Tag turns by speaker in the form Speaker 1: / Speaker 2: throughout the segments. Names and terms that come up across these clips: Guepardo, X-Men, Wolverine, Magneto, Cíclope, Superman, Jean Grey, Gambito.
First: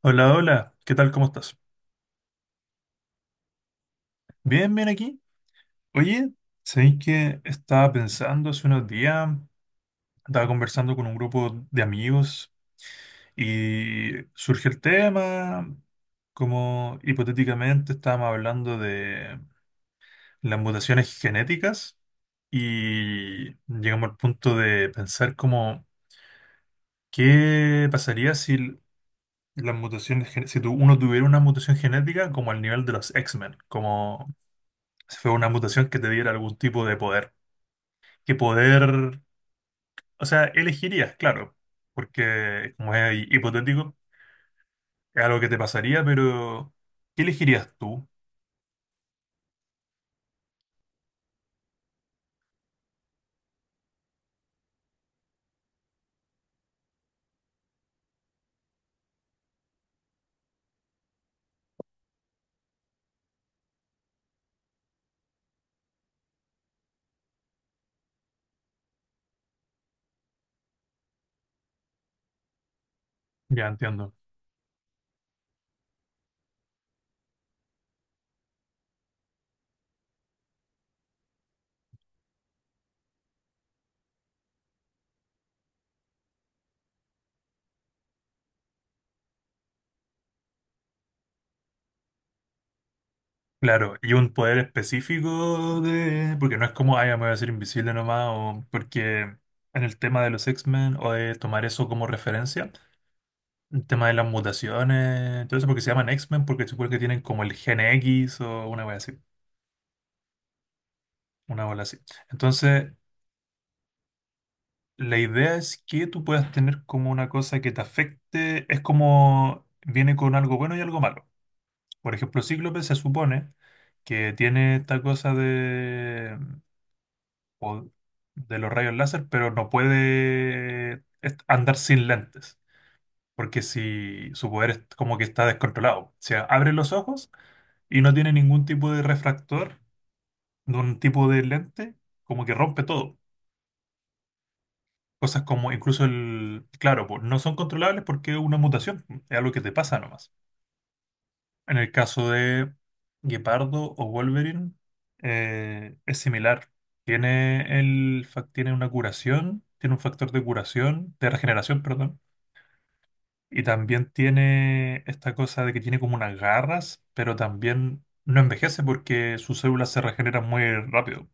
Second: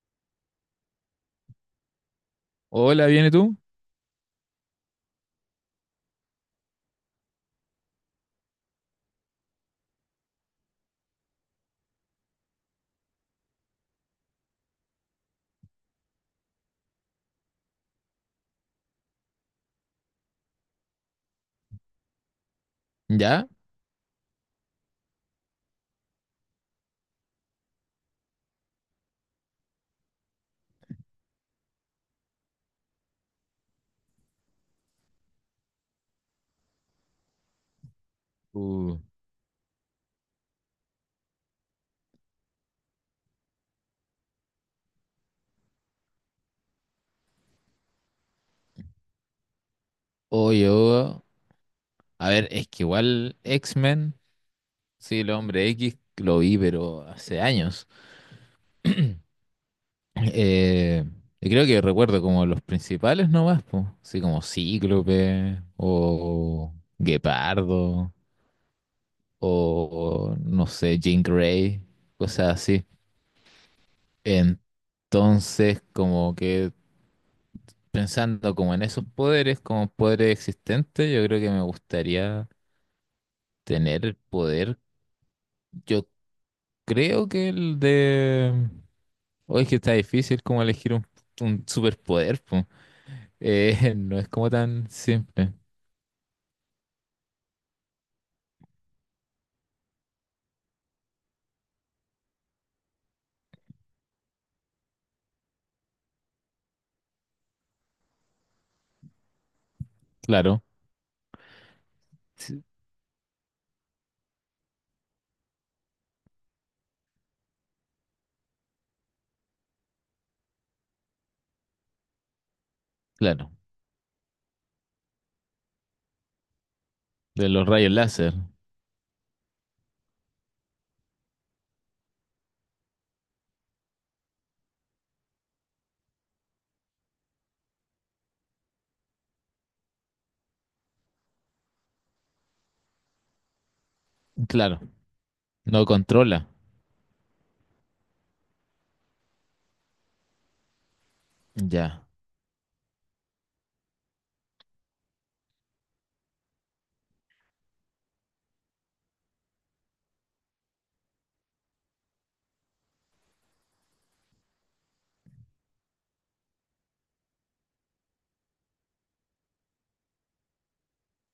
Speaker 1: Hola, hola, ¿qué tal? ¿Cómo estás?
Speaker 2: Hola, ¿viene tú?
Speaker 1: Bien, bien aquí. Oye, ¿sabéis que estaba pensando hace unos días? Estaba conversando con un grupo de amigos y surge el tema, como hipotéticamente estábamos hablando de las mutaciones genéticas
Speaker 2: ¿Ya?
Speaker 1: y llegamos al punto de pensar como, ¿qué pasaría si las mutaciones, gen- si tu- uno tuviera una mutación genética como al nivel de los X-Men? Como si fue una mutación que te diera algún tipo de poder. Que
Speaker 2: Uh,
Speaker 1: poder, o sea, elegirías, claro, porque como es hipotético, es algo que te pasaría, pero ¿qué elegirías tú?
Speaker 2: O yo, a ver, es que igual X-Men, sí, el hombre X lo vi, pero hace años. Eh, y creo que recuerdo como los principales nomás, pues, así como Cíclope o Guepardo o no sé, Jean Grey, cosas así.
Speaker 1: Ya entiendo.
Speaker 2: Entonces, como que pensando como en esos poderes, como poderes existentes, yo creo que me gustaría tener el poder. Yo creo que el de... Oye, es que está difícil como elegir un superpoder, po.
Speaker 1: Claro, y
Speaker 2: No es
Speaker 1: un
Speaker 2: como
Speaker 1: poder
Speaker 2: tan simple.
Speaker 1: específico de... Porque no es como, ay, ya me voy a hacer invisible nomás, o porque en el tema de los X-Men, o de tomar eso como referencia, el tema de las mutaciones, entonces porque se llaman X-Men, porque supongo que tienen como el gen X o una wea así,
Speaker 2: Claro,
Speaker 1: una bola así.
Speaker 2: sí,
Speaker 1: Entonces, la idea es que tú puedas tener como una cosa que te afecte, es como viene con algo bueno y algo malo. Por ejemplo, Cíclope se
Speaker 2: claro.
Speaker 1: supone que tiene esta cosa de,
Speaker 2: De los
Speaker 1: o
Speaker 2: rayos láser.
Speaker 1: de los rayos láser, pero no puede andar sin lentes, porque si su poder es como que está descontrolado. O sea, abre los ojos y no tiene ningún tipo de refractor, de un tipo de lente, como que rompe todo.
Speaker 2: Claro,
Speaker 1: Cosas como
Speaker 2: no
Speaker 1: incluso
Speaker 2: controla.
Speaker 1: el, claro, po, no son controlables porque es una mutación, es algo que te pasa nomás. En el
Speaker 2: Ya.
Speaker 1: caso de Guepardo o Wolverine, es similar. Tiene, el, tiene una curación, tiene un factor de curación, de regeneración, perdón. Y también tiene esta cosa de que tiene como unas garras, pero también no envejece porque sus células se regeneran muy rápido.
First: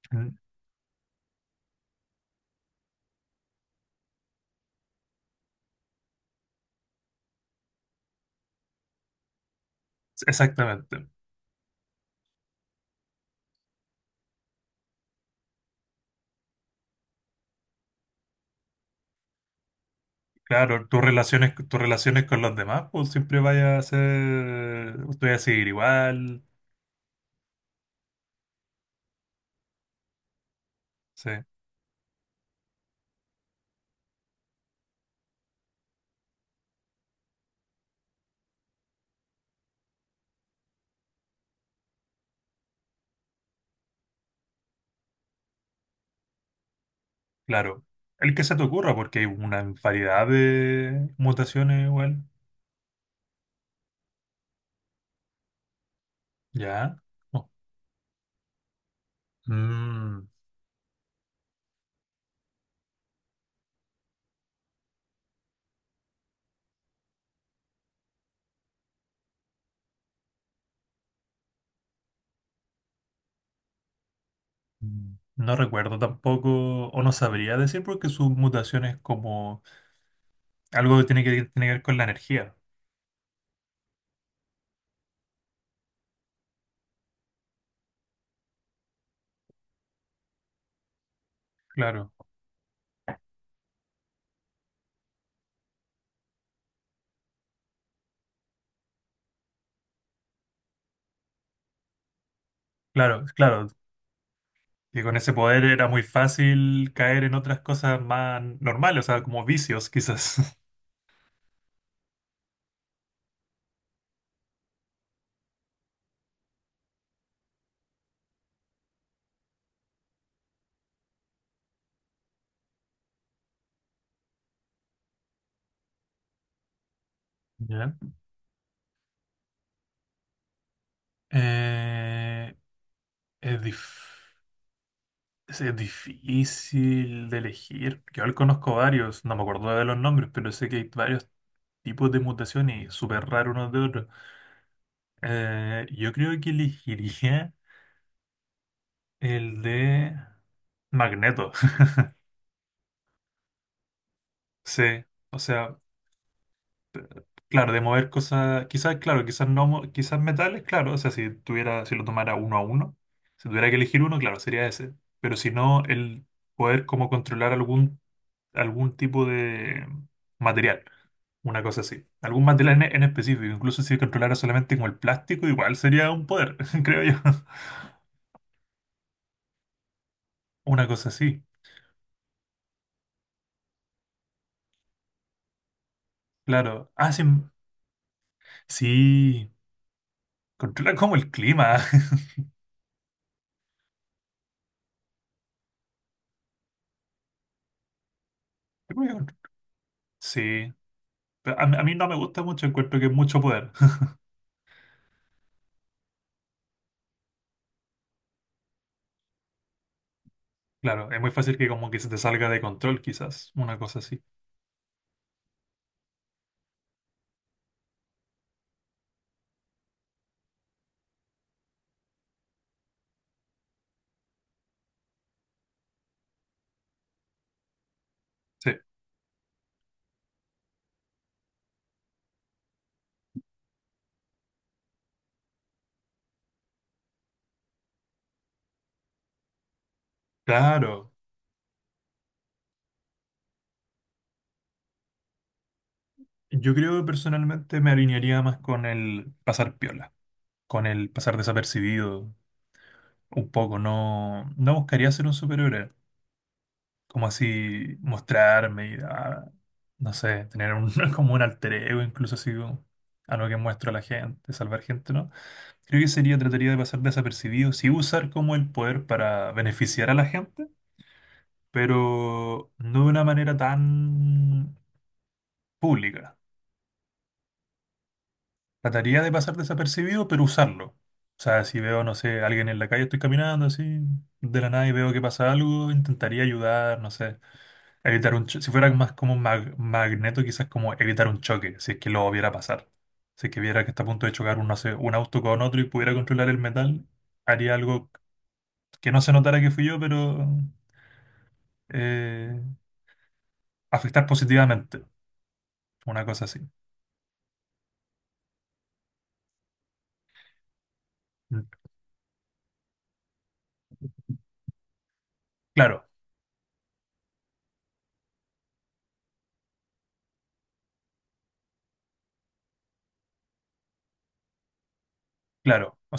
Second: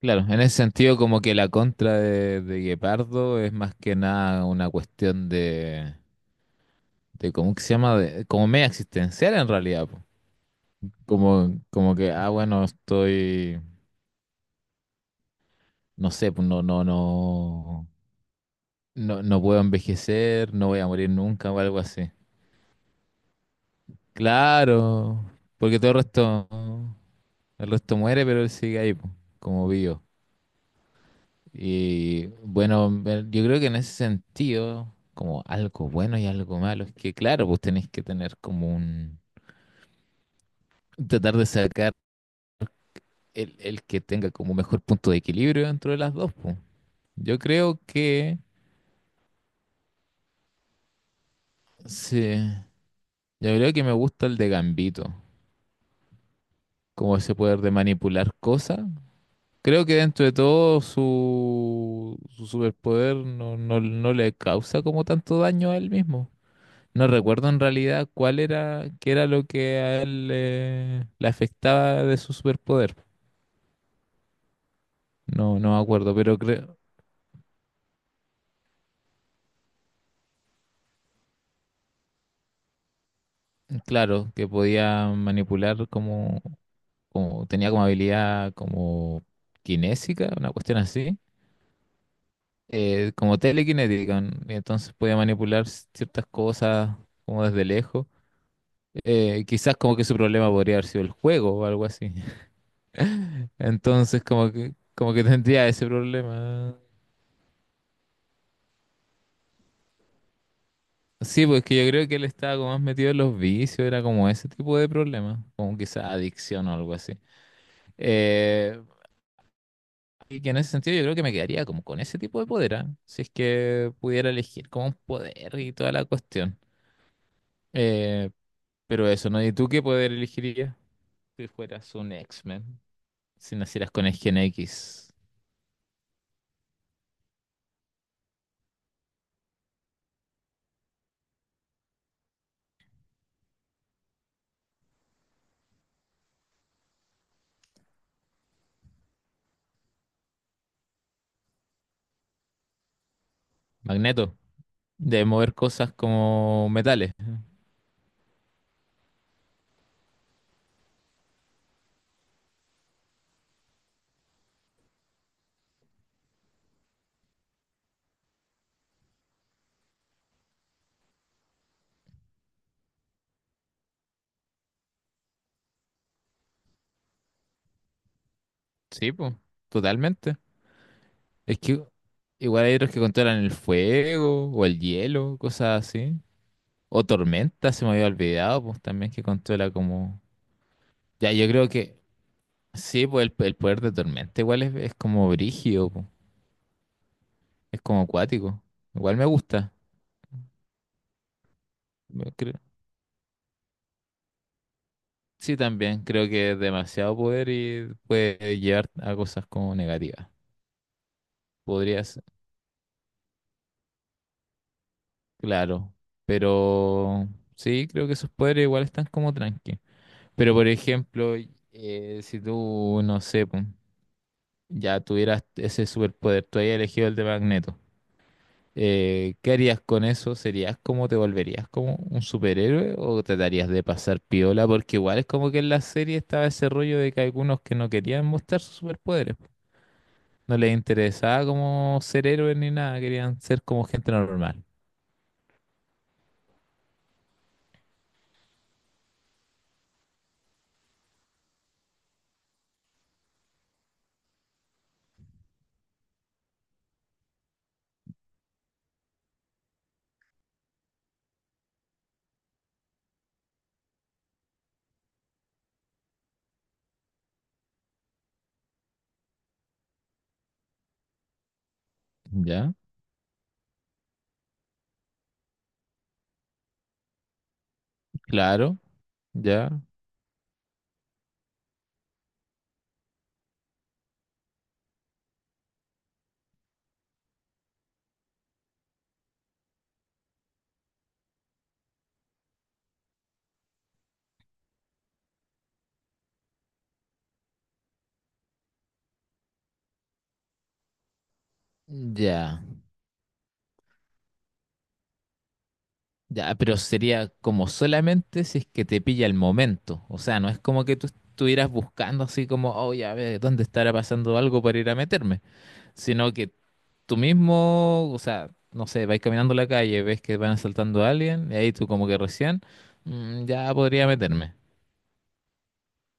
Speaker 2: Claro,
Speaker 1: Mm,
Speaker 2: en ese sentido como que la contra de Guepardo es más que nada una cuestión de ¿cómo que se llama? De, como media existencial en realidad, po.
Speaker 1: exactamente.
Speaker 2: Como, como que, ah, bueno, estoy, no sé, pues no, no, no. No, no puedo envejecer, no voy
Speaker 1: Claro,
Speaker 2: a morir nunca o algo
Speaker 1: tus
Speaker 2: así.
Speaker 1: relaciones con los demás, pues siempre vaya a ser,
Speaker 2: Claro,
Speaker 1: tú vas a seguir
Speaker 2: porque todo
Speaker 1: igual,
Speaker 2: el resto muere, pero él sigue ahí, po, como vivo.
Speaker 1: sí,
Speaker 2: Y bueno, yo creo que en ese sentido, como algo bueno y algo malo, es que claro, pues tenés que tener como un, tratar de sacar el que tenga como mejor punto de equilibrio dentro de las dos, pues. Yo creo
Speaker 1: claro. El
Speaker 2: que,
Speaker 1: que se te ocurra, porque hay una variedad de mutaciones igual,
Speaker 2: sí, yo creo que me gusta el de Gambito,
Speaker 1: ya.
Speaker 2: como ese
Speaker 1: Oh,
Speaker 2: poder de manipular cosas. Creo que dentro
Speaker 1: mm,
Speaker 2: de todo su superpoder no le causa como tanto daño a él mismo. No recuerdo en realidad cuál era, qué era lo que a él le afectaba de su superpoder.
Speaker 1: mm, no
Speaker 2: No, no me
Speaker 1: recuerdo
Speaker 2: acuerdo, pero creo,
Speaker 1: tampoco, o no sabría decir, porque su mutación es como algo que tiene que, tiene que ver con la energía.
Speaker 2: claro, que podía manipular tenía como habilidad como kinésica, una cuestión así,
Speaker 1: Claro,
Speaker 2: como telequinética, ¿no? Y entonces podía manipular ciertas cosas como desde lejos. Eh, quizás como que su problema podría haber sido el juego o algo así.
Speaker 1: claro, claro.
Speaker 2: Entonces
Speaker 1: Y
Speaker 2: como
Speaker 1: con
Speaker 2: que
Speaker 1: ese poder
Speaker 2: tendría ese
Speaker 1: era muy
Speaker 2: problema.
Speaker 1: fácil caer en otras cosas más normales, o sea, como vicios quizás.
Speaker 2: Sí, pues que yo creo que él estaba como más metido en los vicios, era como ese tipo de problema, como quizás adicción o algo así. Eh, y que en ese sentido yo creo que me quedaría como con ese tipo de poder, ¿ah? Si es que pudiera elegir como un poder y toda la cuestión.
Speaker 1: Ya.
Speaker 2: Eh, pero eso, ¿no? ¿Y tú qué poder elegirías si fueras un
Speaker 1: Eh,
Speaker 2: X-Men? Si
Speaker 1: es,
Speaker 2: nacieras con el
Speaker 1: dif-
Speaker 2: gen X.
Speaker 1: es difícil de elegir. Yo al conozco varios, no me acuerdo de los nombres, pero sé que hay varios tipos de mutaciones y súper raros unos de otros. Yo creo que elegiría el de Magneto.
Speaker 2: Magneto.
Speaker 1: Sí,
Speaker 2: De
Speaker 1: o
Speaker 2: mover
Speaker 1: sea,
Speaker 2: cosas como
Speaker 1: p-
Speaker 2: metales.
Speaker 1: claro, de mover cosas, quizás, claro, quizás no, quizás metales, claro, o sea, si tuviera, si lo tomara uno a uno, si tuviera que elegir uno, claro, sería ese. Pero si no, el poder como controlar algún tipo de material, una cosa así. Algún material en específico, incluso si controlara solamente como el plástico, igual sería un poder, creo yo.
Speaker 2: Sí, pues, totalmente.
Speaker 1: Una cosa así,
Speaker 2: Es que igual hay otros que controlan el fuego o el hielo, cosas así.
Speaker 1: claro.
Speaker 2: O
Speaker 1: Ah, sí,
Speaker 2: tormenta, se me había olvidado, pues también que
Speaker 1: sí,
Speaker 2: controla como...
Speaker 1: controla como el
Speaker 2: Ya, yo creo
Speaker 1: clima.
Speaker 2: que sí, pues el poder de tormenta igual es como brígido, pues. Es como acuático.
Speaker 1: ¿Qué voy a
Speaker 2: Igual me gusta.
Speaker 1: sí, pero a mí no me
Speaker 2: me
Speaker 1: gusta
Speaker 2: creo-
Speaker 1: mucho, encuentro que es mucho poder.
Speaker 2: Sí, también creo que es demasiado poder y puede llevar a cosas como negativas.
Speaker 1: Claro, es muy fácil que como que
Speaker 2: Podría.
Speaker 1: se te salga de control, quizás, una cosa así.
Speaker 2: Claro, pero sí, creo que sus poderes igual están como tranqui. Pero por ejemplo, si tú, no sé, pum, ya tuvieras ese superpoder, tú hayas elegido el de Magneto,
Speaker 1: Sí,
Speaker 2: ¿qué harías con eso? ¿Serías como, te volverías como un superhéroe o te darías de pasar piola? Porque igual es como que en la serie estaba ese rollo de que algunos que no querían mostrar sus superpoderes, no les
Speaker 1: claro.
Speaker 2: interesaba como ser héroes ni nada, querían ser como gente normal.
Speaker 1: Yo creo que personalmente me alinearía más con el pasar piola, con el pasar desapercibido, un poco, no, no buscaría ser un superhéroe, como así mostrarme y ah, no sé, tener un, como un alter ego, incluso así como algo que muestro a la gente, salvar gente, ¿no? Creo que sería, trataría de pasar desapercibido, sí usar como el poder para beneficiar a la gente, pero
Speaker 2: ¿Ya?
Speaker 1: no de una manera tan pública.
Speaker 2: Claro.
Speaker 1: Trataría de pasar
Speaker 2: Ya,
Speaker 1: desapercibido, pero usarlo. O sea, si veo, no sé, alguien en la calle, estoy caminando así, de la nada y veo que pasa algo, intentaría ayudar, no sé evitar un si fuera más como un magneto, quizás como evitar un choque, si es que lo viera pasar. Si es que viera que está a punto de chocar un, no sé, un auto con otro y pudiera controlar el metal, haría algo que no se notara que fui yo, pero eh,
Speaker 2: ya,
Speaker 1: afectar positivamente, una cosa
Speaker 2: ya,
Speaker 1: así.
Speaker 2: pero sería como solamente si es que te pilla el momento. O sea, no es como que tú
Speaker 1: Mm,
Speaker 2: estuvieras buscando así como, oh, ya ve, ¿dónde estará pasando algo para ir a meterme?
Speaker 1: claro,
Speaker 2: Sino que tú mismo, o sea, no sé, vais caminando la calle, ves que van asaltando a alguien, y ahí tú como que recién, "Mm, ya podría meterme."
Speaker 1: claro. O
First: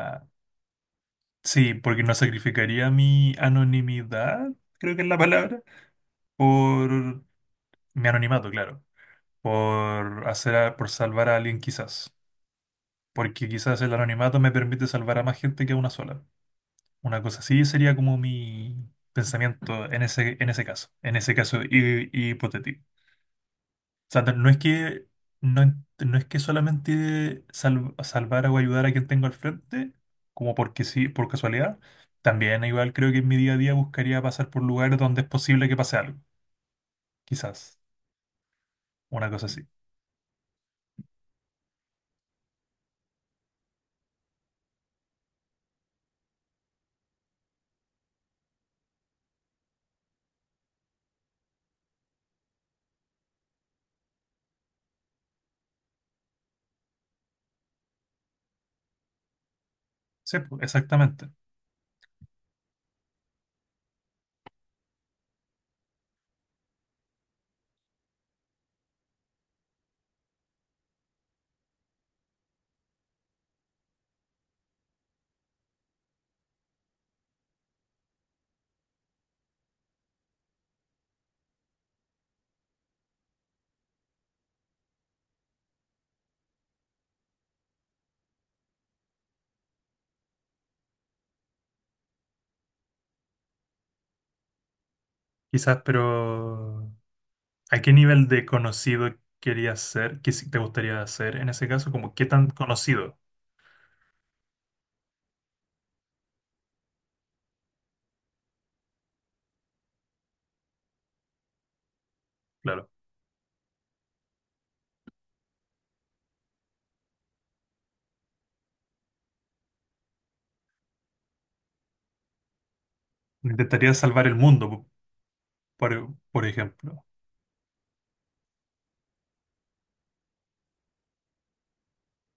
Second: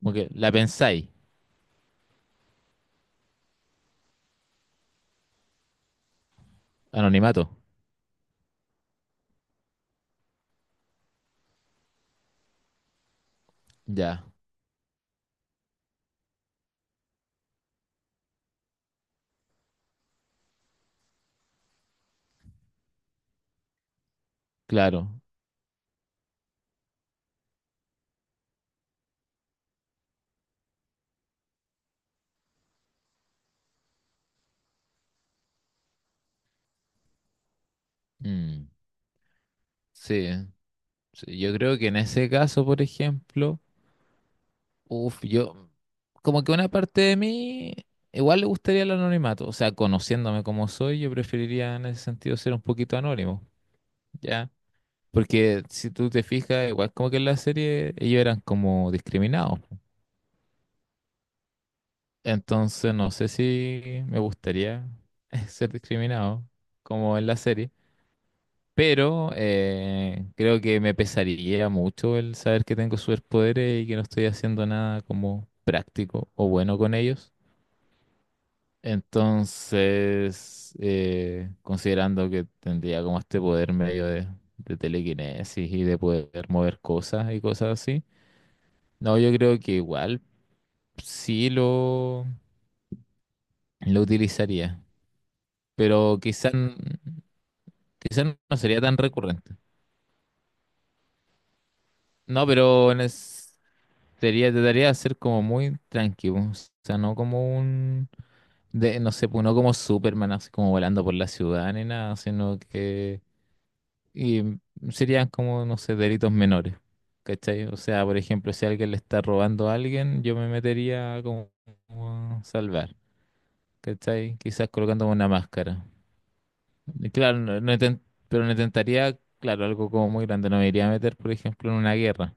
Speaker 2: Como que la pensáis,
Speaker 1: sí, porque no sacrificaría mi anonimidad, creo que es la palabra, por
Speaker 2: anonimato.
Speaker 1: mi anonimato, claro, por hacer, por salvar a alguien quizás. Porque quizás el
Speaker 2: Ya,
Speaker 1: anonimato me permite salvar a más gente que a una sola. Una cosa así sería como mi pensamiento en ese caso hipotético. O sea, no no es que,
Speaker 2: claro.
Speaker 1: no, no es que solamente salvar o ayudar a quien tengo al frente, como porque sí, por casualidad. También igual creo que en mi día a día buscaría pasar por lugares donde es posible que pase algo, quizás,
Speaker 2: Mm,
Speaker 1: una cosa así.
Speaker 2: sí, sí, yo creo que en ese caso, por ejemplo. Uf, yo, como que una parte de mí igual le gustaría el anonimato, o sea, conociéndome como soy, yo preferiría en ese sentido ser un poquito anónimo, ¿ya? Porque si tú te fijas, igual como que en la serie ellos eran como discriminados.
Speaker 1: Sí, pues, exactamente.
Speaker 2: Entonces no sé si me gustaría ser discriminado como en la serie, pero creo que me pesaría mucho el saber que tengo superpoderes y que no estoy haciendo nada como práctico o bueno con ellos. Entonces, considerando que tendría como este poder medio de telequinesis y de poder mover cosas y cosas así, no, yo creo que igual sí lo utilizaría,
Speaker 1: Quizás,
Speaker 2: pero
Speaker 1: pero... ¿A qué
Speaker 2: quizás
Speaker 1: nivel de
Speaker 2: no sería tan
Speaker 1: conocido
Speaker 2: recurrente.
Speaker 1: querías ser? ¿Qué te gustaría ser en ese caso? Como, ¿qué
Speaker 2: No,
Speaker 1: tan
Speaker 2: pero en
Speaker 1: conocido?
Speaker 2: es- sería, trataría de ser como muy tranquilo, o sea, no como un, de, no sé, pues, no como Superman, así como volando por la ciudad ni nada, sino
Speaker 1: Claro.
Speaker 2: que... Y serían como, no sé, delitos menores, ¿cachai? O sea, por ejemplo, si alguien le está robando a alguien, yo me metería como a salvar,
Speaker 1: Intentaría salvar el
Speaker 2: ¿cachai? Quizás
Speaker 1: mundo,
Speaker 2: colocándome una máscara.
Speaker 1: por ejemplo.
Speaker 2: Y claro, pero no intentaría, claro, algo como muy grande. No me iría a meter, por ejemplo, en una guerra.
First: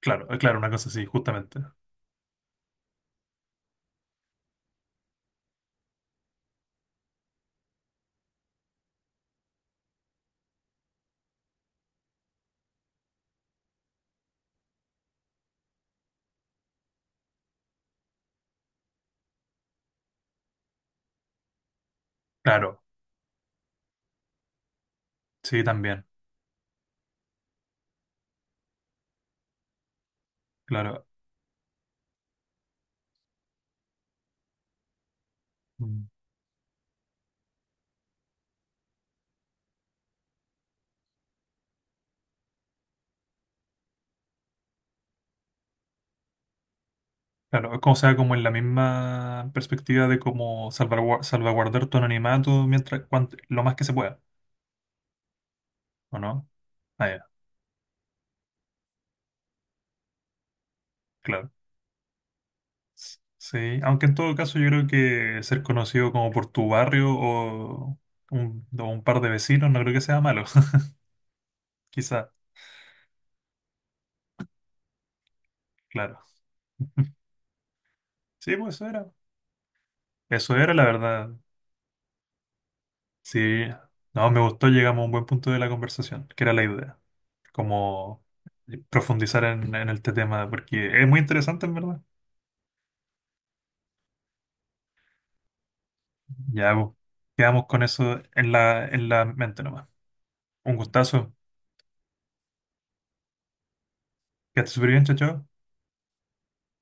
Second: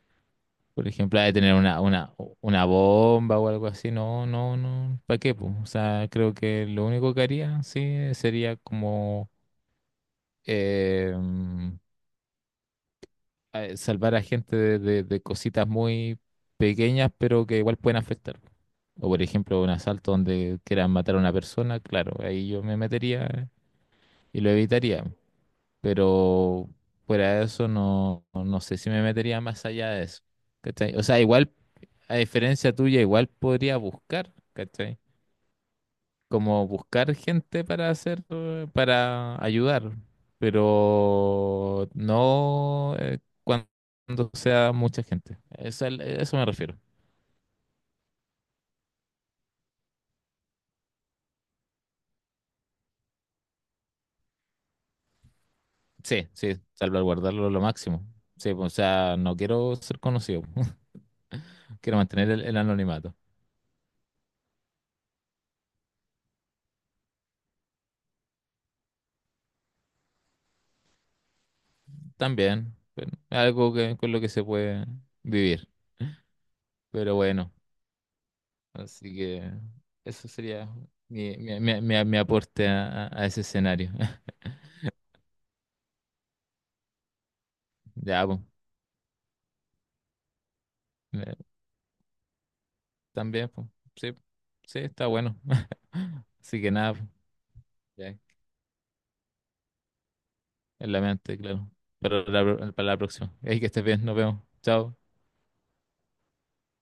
Speaker 1: Claro, claro, una cosa
Speaker 2: Por
Speaker 1: así,
Speaker 2: ejemplo, a tener
Speaker 1: justamente.
Speaker 2: una bomba o algo así. No, no, no. ¿Para qué, po? O sea, creo que lo único que haría, sí, sería como... em, salvar a gente de, de cositas muy pequeñas, pero que igual pueden afectar. O por ejemplo, un asalto donde quieran matar a una persona, claro, ahí yo me
Speaker 1: Claro,
Speaker 2: metería y lo evitaría.
Speaker 1: sí, también.
Speaker 2: Pero fuera de eso, no, no sé si me metería más allá de eso. ¿Cachai? O
Speaker 1: Claro.
Speaker 2: sea, igual, a diferencia tuya, igual podría buscar, ¿cachai?
Speaker 1: Mm.
Speaker 2: Como buscar gente para hacer, para ayudar, pero no cuando sea mucha gente. Eso, eso me refiero.
Speaker 1: Claro, es como sea, como en la misma perspectiva de cómo salvaguardar tu anonimato mientras, lo más que se pueda, ¿o
Speaker 2: Sí,
Speaker 1: no?
Speaker 2: sí,
Speaker 1: Ah, ya,
Speaker 2: salvaguardarlo lo máximo. Sí, pues, o sea, no quiero ser conocido,
Speaker 1: claro.
Speaker 2: quiero mantener el anonimato.
Speaker 1: Sí, aunque en todo caso yo creo que ser conocido como por tu barrio o un par de vecinos no creo que sea malo, quizá,
Speaker 2: También, bueno, algo que, con lo que se puede vivir.
Speaker 1: claro.
Speaker 2: Pero bueno,
Speaker 1: Sí, pues eso era.
Speaker 2: así que eso
Speaker 1: Eso
Speaker 2: sería
Speaker 1: era la verdad.
Speaker 2: mi aporte a, a ese
Speaker 1: Sí,
Speaker 2: escenario.
Speaker 1: no, me gustó, llegamos a un buen punto de la conversación, que era la idea, como
Speaker 2: Ya,
Speaker 1: profundizar en este tema, porque es muy
Speaker 2: pues.
Speaker 1: interesante en verdad.
Speaker 2: También, pues, sí, sí, está bueno. Así que
Speaker 1: Ya, pues,
Speaker 2: nada, pues,
Speaker 1: quedamos con
Speaker 2: ya,
Speaker 1: eso en la mente nomás. Un
Speaker 2: en la
Speaker 1: gustazo,
Speaker 2: mente, claro. Pero para la próxima. Ahí que estés bien, nos vemos.
Speaker 1: que estés súper
Speaker 2: Chao.
Speaker 1: bien, chao, chao.